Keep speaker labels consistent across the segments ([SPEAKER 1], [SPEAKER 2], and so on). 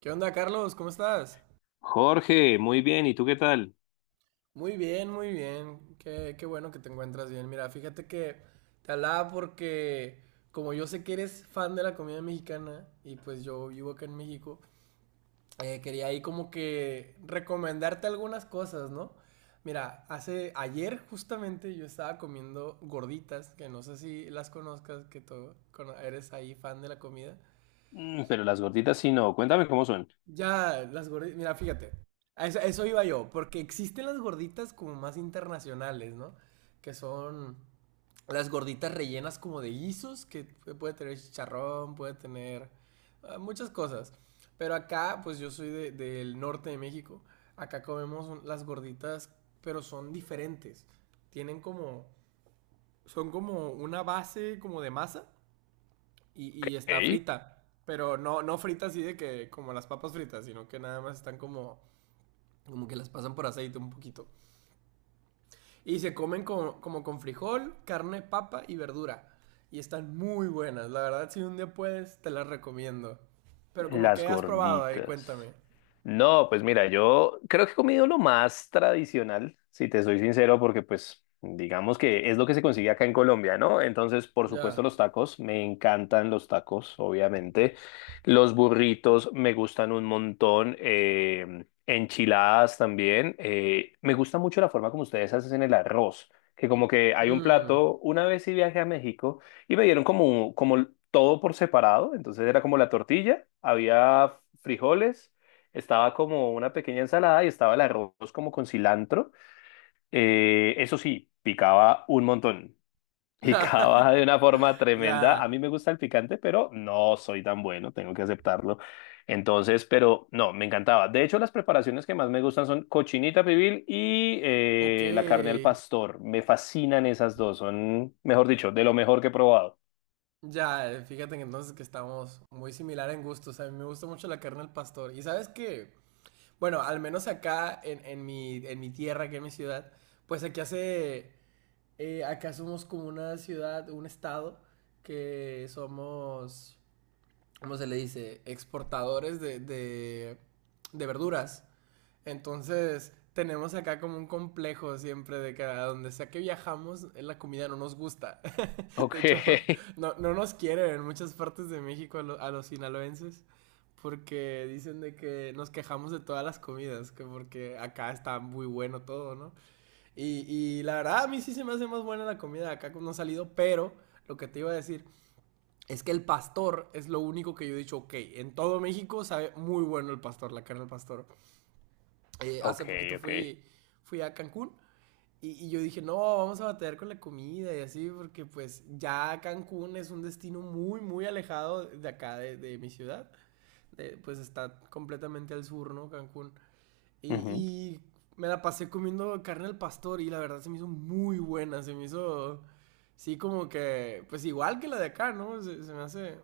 [SPEAKER 1] ¿Qué onda, Carlos? ¿Cómo estás?
[SPEAKER 2] Jorge, muy bien, ¿y tú qué tal?
[SPEAKER 1] Muy bien, muy bien. Qué bueno que te encuentras bien. Mira, fíjate que te hablaba porque como yo sé que eres fan de la comida mexicana y pues yo vivo acá en México, quería ahí como que recomendarte algunas cosas, ¿no? Mira, hace ayer justamente yo estaba comiendo gorditas, que no sé si las conozcas, que eres ahí fan de la comida.
[SPEAKER 2] Mm, pero las gorditas sí no, cuéntame cómo son.
[SPEAKER 1] Ya, las gorditas, mira, fíjate, a eso iba yo, porque existen las gorditas como más internacionales, ¿no? Que son las gorditas rellenas como de guisos, que puede tener chicharrón, puede tener muchas cosas. Pero acá, pues yo soy del norte de México, acá comemos las gorditas, pero son diferentes. Tienen como, son como una base como de masa y, está
[SPEAKER 2] Ok.
[SPEAKER 1] frita, pero no frita así de que como las papas fritas, sino que nada más están como, como que las pasan por aceite un poquito. Y se comen como con frijol, carne, papa y verdura. Y están muy buenas, la verdad si un día puedes, te las recomiendo. Pero como
[SPEAKER 2] Las
[SPEAKER 1] que has probado ahí,
[SPEAKER 2] gorditas.
[SPEAKER 1] cuéntame.
[SPEAKER 2] No, pues mira, yo creo que he comido lo más tradicional, si te soy sincero, porque pues digamos que es lo que se consigue acá en Colombia, ¿no? Entonces, por supuesto,
[SPEAKER 1] Ya.
[SPEAKER 2] los tacos, me encantan los tacos, obviamente. Los burritos me gustan un montón. Enchiladas también. Me gusta mucho la forma como ustedes hacen el arroz, que como que hay un
[SPEAKER 1] Mm.
[SPEAKER 2] plato, una vez sí viajé a México. Y me dieron como, como todo por separado, entonces era como la tortilla, había frijoles, estaba como una pequeña ensalada y estaba el arroz como con cilantro. Eso sí, picaba un montón, picaba de una forma tremenda. A
[SPEAKER 1] Ya.
[SPEAKER 2] mí me gusta el picante, pero no soy tan bueno, tengo que aceptarlo. Entonces, pero no, me encantaba. De hecho, las preparaciones que más me gustan son cochinita pibil y
[SPEAKER 1] Ok.
[SPEAKER 2] la carne al pastor. Me fascinan esas dos, son, mejor dicho, de lo mejor que he probado.
[SPEAKER 1] Ya, fíjate que entonces que estamos muy similar en gustos. A mí me gusta mucho la carne al pastor. ¿Y sabes qué? Bueno, al menos acá en en mi tierra, que es mi ciudad, pues aquí hace, acá somos como una ciudad, un estado, que somos, ¿cómo se le dice? Exportadores de verduras. Entonces, tenemos acá como un complejo siempre de que a donde sea que viajamos, la comida no nos gusta. De
[SPEAKER 2] Ok,
[SPEAKER 1] hecho, no, no nos quieren en muchas partes de México a los sinaloenses porque dicen de que nos quejamos de todas las comidas, que porque acá está muy bueno todo, ¿no? Y, la verdad a mí sí se me hace más buena la comida de acá cuando ha salido, pero lo que te iba a decir es que el pastor es lo único que yo he dicho, ok, en todo México sabe muy bueno el pastor, la carne del pastor.
[SPEAKER 2] ok,
[SPEAKER 1] Hace poquito
[SPEAKER 2] ok.
[SPEAKER 1] fui, fui a Cancún y, yo dije, no, vamos a batallar con la comida y así, porque pues ya Cancún es un destino muy, muy alejado de acá, de mi ciudad. Pues está completamente al sur, ¿no? Cancún. Y,
[SPEAKER 2] Ujú.
[SPEAKER 1] y me la pasé comiendo carne al pastor y la verdad se me hizo muy buena, se me hizo, sí, como que, pues igual que la de acá, ¿no? Se me hace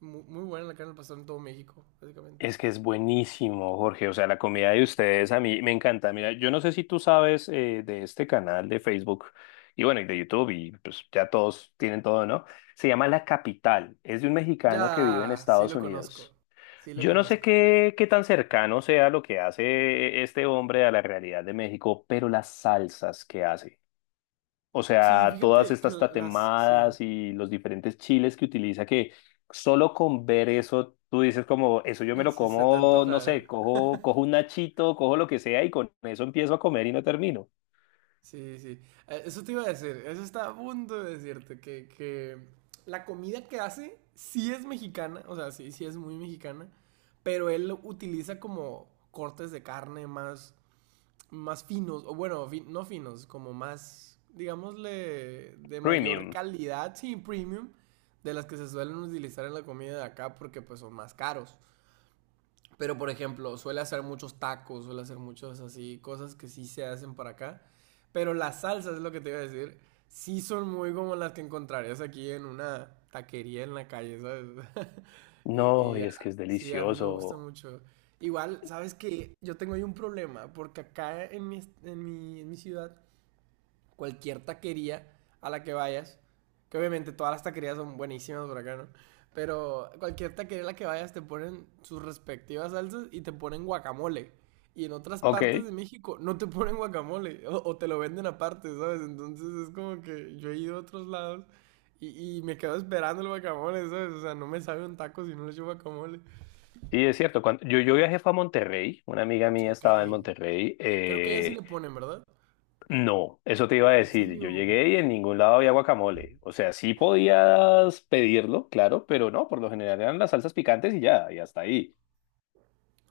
[SPEAKER 1] muy, buena la carne al pastor en todo México, básicamente.
[SPEAKER 2] Es que es buenísimo, Jorge. O sea, la comida de ustedes a mí me encanta. Mira, yo no sé si tú sabes de este canal de Facebook y bueno, y de YouTube y pues ya todos tienen todo, ¿no? Se llama La Capital. Es de un mexicano que vive en
[SPEAKER 1] Ya, sí
[SPEAKER 2] Estados
[SPEAKER 1] lo conozco,
[SPEAKER 2] Unidos.
[SPEAKER 1] sí lo
[SPEAKER 2] Yo no sé
[SPEAKER 1] conozco.
[SPEAKER 2] qué, qué tan cercano sea lo que hace este hombre a la realidad de México, pero las salsas que hace. O
[SPEAKER 1] Sí,
[SPEAKER 2] sea, todas
[SPEAKER 1] fíjate que
[SPEAKER 2] estas
[SPEAKER 1] las, sí.
[SPEAKER 2] tatemadas y los diferentes chiles que utiliza, que solo con ver eso, tú dices como, eso yo me lo
[SPEAKER 1] Sí, se te
[SPEAKER 2] como, no
[SPEAKER 1] antoja.
[SPEAKER 2] sé, cojo un nachito, cojo lo que sea y con eso empiezo a comer y no termino.
[SPEAKER 1] Sí, sí. Eso te iba a decir, eso estaba a punto de decirte, que la comida que hace sí es mexicana, o sea, sí, sí es muy mexicana, pero él lo utiliza como cortes de carne más, más finos, o bueno, no finos, como más, digámosle, de mayor
[SPEAKER 2] Premium.
[SPEAKER 1] calidad, sí, premium, de las que se suelen utilizar en la comida de acá porque pues son más caros. Pero, por ejemplo, suele hacer muchos tacos, suele hacer muchas así, cosas que sí se hacen para acá. Pero las salsas, es lo que te iba a decir, sí son muy como las que encontrarías aquí en una taquería en la calle, ¿sabes?
[SPEAKER 2] No,
[SPEAKER 1] Y,
[SPEAKER 2] y es que es
[SPEAKER 1] sí, a mí me gusta
[SPEAKER 2] delicioso.
[SPEAKER 1] mucho. Igual, ¿sabes qué? Yo tengo ahí un problema, porque acá en en mi ciudad cualquier taquería a la que vayas, que obviamente todas las taquerías son buenísimas por acá, ¿no? Pero cualquier taquería a la que vayas te ponen sus respectivas salsas y te ponen guacamole. Y en otras
[SPEAKER 2] Ok,
[SPEAKER 1] partes de
[SPEAKER 2] sí,
[SPEAKER 1] México no te ponen guacamole o te lo venden aparte, ¿sabes? Entonces es como que yo he ido a otros lados y, me quedo esperando el guacamole, ¿sabes? O sea, no me sabe un taco si no le echo guacamole.
[SPEAKER 2] es cierto. Cuando, yo viajé fue a Monterrey, una amiga mía
[SPEAKER 1] Ok,
[SPEAKER 2] estaba en Monterrey.
[SPEAKER 1] creo que allá sí le ponen, ¿verdad?
[SPEAKER 2] No, eso te iba a
[SPEAKER 1] ¿En
[SPEAKER 2] decir. Yo
[SPEAKER 1] serio?
[SPEAKER 2] llegué y en ningún lado había guacamole. O sea, sí podías pedirlo, claro, pero no, por lo general eran las salsas picantes y ya, y hasta ahí.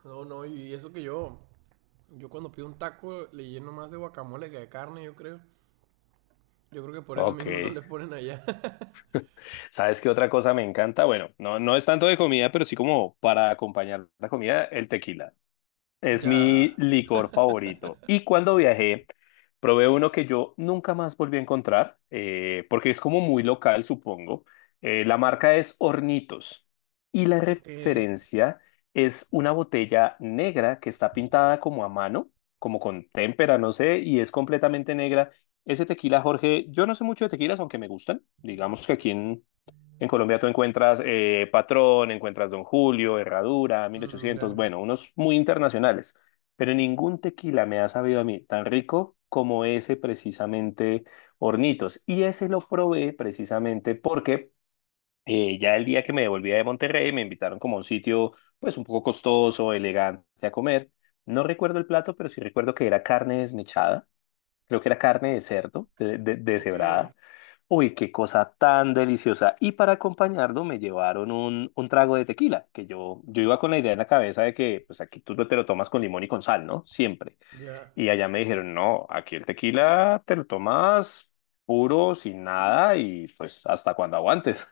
[SPEAKER 1] No, no, y eso que yo. Yo cuando pido un taco le lleno más de guacamole que de carne, yo creo. Yo creo que por eso
[SPEAKER 2] Ok.
[SPEAKER 1] mismo no le ponen allá.
[SPEAKER 2] ¿Sabes qué otra cosa me encanta? Bueno, no, no es tanto de comida, pero sí como para acompañar la comida, el tequila. Es mi
[SPEAKER 1] Ya.
[SPEAKER 2] licor favorito. Y cuando viajé, probé uno que yo nunca más volví a encontrar, porque es como muy local, supongo. La marca es Hornitos. Y la
[SPEAKER 1] Ok.
[SPEAKER 2] referencia es una botella negra que está pintada como a mano, como con témpera, no sé, y es completamente negra. Ese tequila, Jorge, yo no sé mucho de tequilas, aunque me gustan. Digamos que aquí en Colombia tú encuentras Patrón, encuentras Don Julio, Herradura,
[SPEAKER 1] Mm,
[SPEAKER 2] 1800,
[SPEAKER 1] ya.
[SPEAKER 2] bueno, unos muy internacionales, pero ningún tequila me ha sabido a mí tan rico como ese precisamente Hornitos. Y ese lo probé precisamente porque ya el día que me devolvía de Monterrey me invitaron como a un sitio, pues un poco costoso, elegante a comer. No recuerdo el plato, pero sí recuerdo que era carne desmechada, creo que era carne de cerdo,
[SPEAKER 1] Ok.
[SPEAKER 2] deshebrada. Uy, qué cosa tan deliciosa. Y para acompañarlo me llevaron un trago de tequila, que yo iba con la idea en la cabeza de que pues aquí tú te lo tomas con limón y con sal, ¿no? Siempre.
[SPEAKER 1] Ya.
[SPEAKER 2] Y allá me dijeron, no, aquí el tequila te lo tomas puro, sin nada y pues hasta cuando aguantes.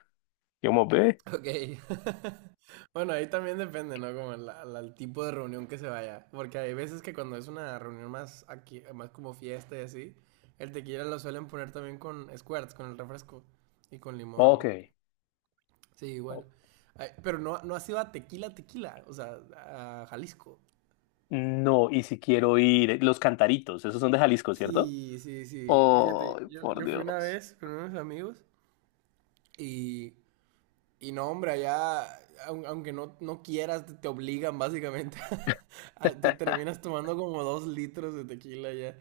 [SPEAKER 2] Yo como, ve.
[SPEAKER 1] Ok. Bueno, ahí también depende, ¿no? Como el tipo de reunión que se vaya. Porque hay veces que cuando es una reunión más aquí, más como fiesta y así, el tequila lo suelen poner también con squirts, con el refresco. Y con
[SPEAKER 2] Ok.
[SPEAKER 1] limón. Sí, igual.
[SPEAKER 2] Oh,
[SPEAKER 1] Ay, pero no, no ha sido a tequila, tequila. O sea, a Jalisco.
[SPEAKER 2] no, y si quiero ir, los cantaritos, esos son de Jalisco, ¿cierto?
[SPEAKER 1] Sí, sí, sí.
[SPEAKER 2] Oh,
[SPEAKER 1] Fíjate, yo,
[SPEAKER 2] por
[SPEAKER 1] fui una
[SPEAKER 2] Dios.
[SPEAKER 1] vez con unos amigos y, no, hombre, allá, aunque no, no quieras, te, obligan básicamente. Te terminas tomando como 2 litros de tequila ya.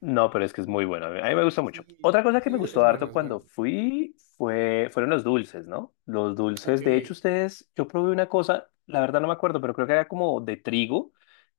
[SPEAKER 2] No, pero es que es muy
[SPEAKER 1] Y
[SPEAKER 2] bueno. A mí me gusta mucho.
[SPEAKER 1] sí,
[SPEAKER 2] Otra cosa que
[SPEAKER 1] sí,
[SPEAKER 2] me gustó
[SPEAKER 1] es bueno,
[SPEAKER 2] harto
[SPEAKER 1] es bueno.
[SPEAKER 2] cuando fui fueron los dulces, ¿no? Los
[SPEAKER 1] Ok,
[SPEAKER 2] dulces. De hecho, ustedes, yo probé una cosa, la verdad no me acuerdo, pero creo que era como de trigo.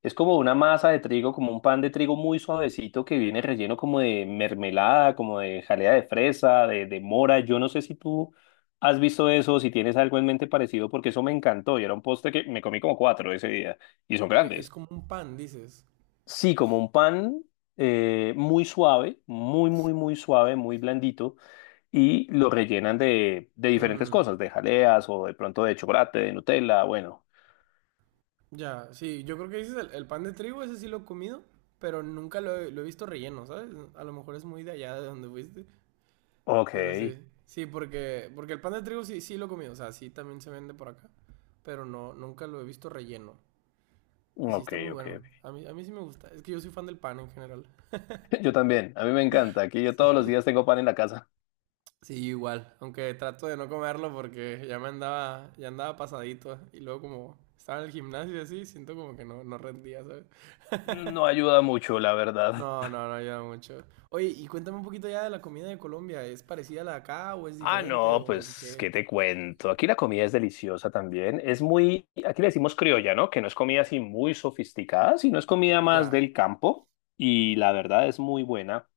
[SPEAKER 2] Es como una masa de trigo, como un pan de trigo muy suavecito que viene relleno como de mermelada, como de jalea de fresa, de mora. Yo no sé si tú has visto eso, si tienes algo en mente parecido, porque eso me encantó y era un postre que me comí como cuatro ese día y son
[SPEAKER 1] es
[SPEAKER 2] grandes.
[SPEAKER 1] como un pan, dices.
[SPEAKER 2] Sí, como un pan muy suave, muy suave, muy blandito, y lo rellenan de diferentes
[SPEAKER 1] Mm,
[SPEAKER 2] cosas, de jaleas o de pronto de chocolate, de Nutella, bueno.
[SPEAKER 1] ya, sí, yo creo que dices el pan de trigo, ese sí lo he comido, pero nunca lo he visto relleno, ¿sabes? A lo mejor es muy de allá de donde fuiste.
[SPEAKER 2] Ok,
[SPEAKER 1] Pero sí, sí, porque, porque el pan de trigo sí, sí lo he comido o sea, sí también se vende por acá, pero no, nunca lo he visto relleno. Y
[SPEAKER 2] ok,
[SPEAKER 1] sí
[SPEAKER 2] ok,
[SPEAKER 1] está muy
[SPEAKER 2] ok.
[SPEAKER 1] bueno, a mí sí me gusta, es que yo soy fan del pan en general.
[SPEAKER 2] Yo también, a mí me encanta, aquí yo todos los
[SPEAKER 1] Sí,
[SPEAKER 2] días tengo pan en la casa.
[SPEAKER 1] sí, yo igual, aunque trato de no comerlo porque ya me andaba, ya andaba pasadito y luego como estaba en el gimnasio y así, siento como que no, no rendía, ¿sabes?
[SPEAKER 2] No ayuda mucho, la verdad.
[SPEAKER 1] No, no, no ayuda mucho. Oye, y cuéntame un poquito ya de la comida de Colombia, ¿es parecida a la de acá o es
[SPEAKER 2] Ah,
[SPEAKER 1] diferente
[SPEAKER 2] no,
[SPEAKER 1] o en
[SPEAKER 2] pues,
[SPEAKER 1] qué?
[SPEAKER 2] ¿qué te cuento? Aquí la comida es deliciosa también. Es muy, aquí le decimos criolla, ¿no? Que no es comida así muy sofisticada, sino es comida más
[SPEAKER 1] Ya,
[SPEAKER 2] del campo y la verdad es muy buena.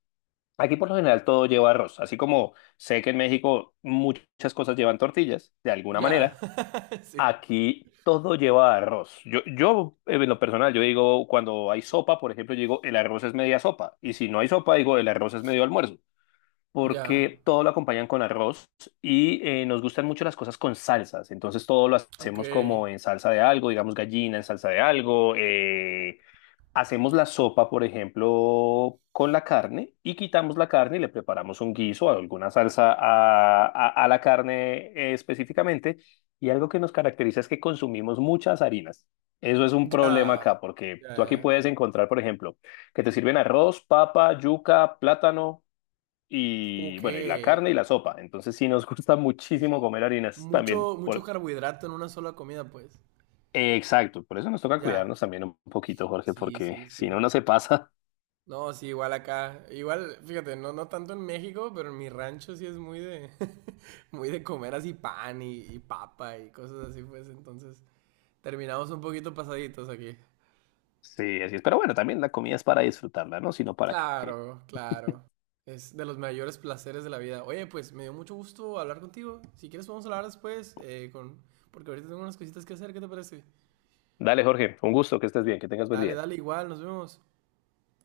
[SPEAKER 2] Aquí por lo general todo lleva arroz, así como sé que en México muchas cosas llevan tortillas, de alguna
[SPEAKER 1] ya.
[SPEAKER 2] manera,
[SPEAKER 1] Sí.
[SPEAKER 2] aquí todo lleva arroz. Yo en lo personal, yo digo, cuando hay sopa, por ejemplo, yo digo, el arroz es media sopa, y si no hay sopa, digo, el arroz es medio almuerzo,
[SPEAKER 1] Ya,
[SPEAKER 2] porque todo lo acompañan con arroz y nos gustan mucho las cosas con salsas. Entonces todo lo
[SPEAKER 1] ok,
[SPEAKER 2] hacemos como en salsa de algo, digamos gallina en salsa de algo. Hacemos la sopa, por ejemplo, con la carne y quitamos la carne y le preparamos un guiso o alguna salsa a la carne específicamente. Y algo que nos caracteriza es que consumimos muchas harinas. Eso es un
[SPEAKER 1] ya,
[SPEAKER 2] problema acá, porque
[SPEAKER 1] ya,
[SPEAKER 2] tú aquí
[SPEAKER 1] ya.
[SPEAKER 2] puedes encontrar, por ejemplo, que te sirven arroz, papa, yuca, plátano, y
[SPEAKER 1] Ok,
[SPEAKER 2] bueno, y la carne y la sopa. Entonces sí nos gusta
[SPEAKER 1] sí,
[SPEAKER 2] muchísimo
[SPEAKER 1] sí.
[SPEAKER 2] comer harinas también.
[SPEAKER 1] Mucho, mucho
[SPEAKER 2] Por...
[SPEAKER 1] carbohidrato en una sola comida, pues.
[SPEAKER 2] Exacto, por eso nos toca
[SPEAKER 1] Ya,
[SPEAKER 2] cuidarnos también un poquito, Jorge,
[SPEAKER 1] sí,
[SPEAKER 2] porque
[SPEAKER 1] sí,
[SPEAKER 2] si
[SPEAKER 1] sí.
[SPEAKER 2] no, no se pasa.
[SPEAKER 1] No, sí, igual acá. Igual, fíjate, no, no tanto en México, pero en mi rancho sí es muy de, muy de comer así pan y, papa y cosas así, pues. Entonces, terminamos un poquito pasaditos aquí.
[SPEAKER 2] Sí, así es. Pero bueno, también la comida es para disfrutarla, ¿no? Sino para que...
[SPEAKER 1] Claro, claro. Es de los mayores placeres de la vida. Oye, pues me dio mucho gusto hablar contigo. Si quieres podemos hablar después, con... porque ahorita tengo unas cositas que hacer, ¿qué te parece?
[SPEAKER 2] Dale, Jorge, un gusto, que estés bien, que tengas buen
[SPEAKER 1] Dale,
[SPEAKER 2] día.
[SPEAKER 1] dale, igual, nos vemos.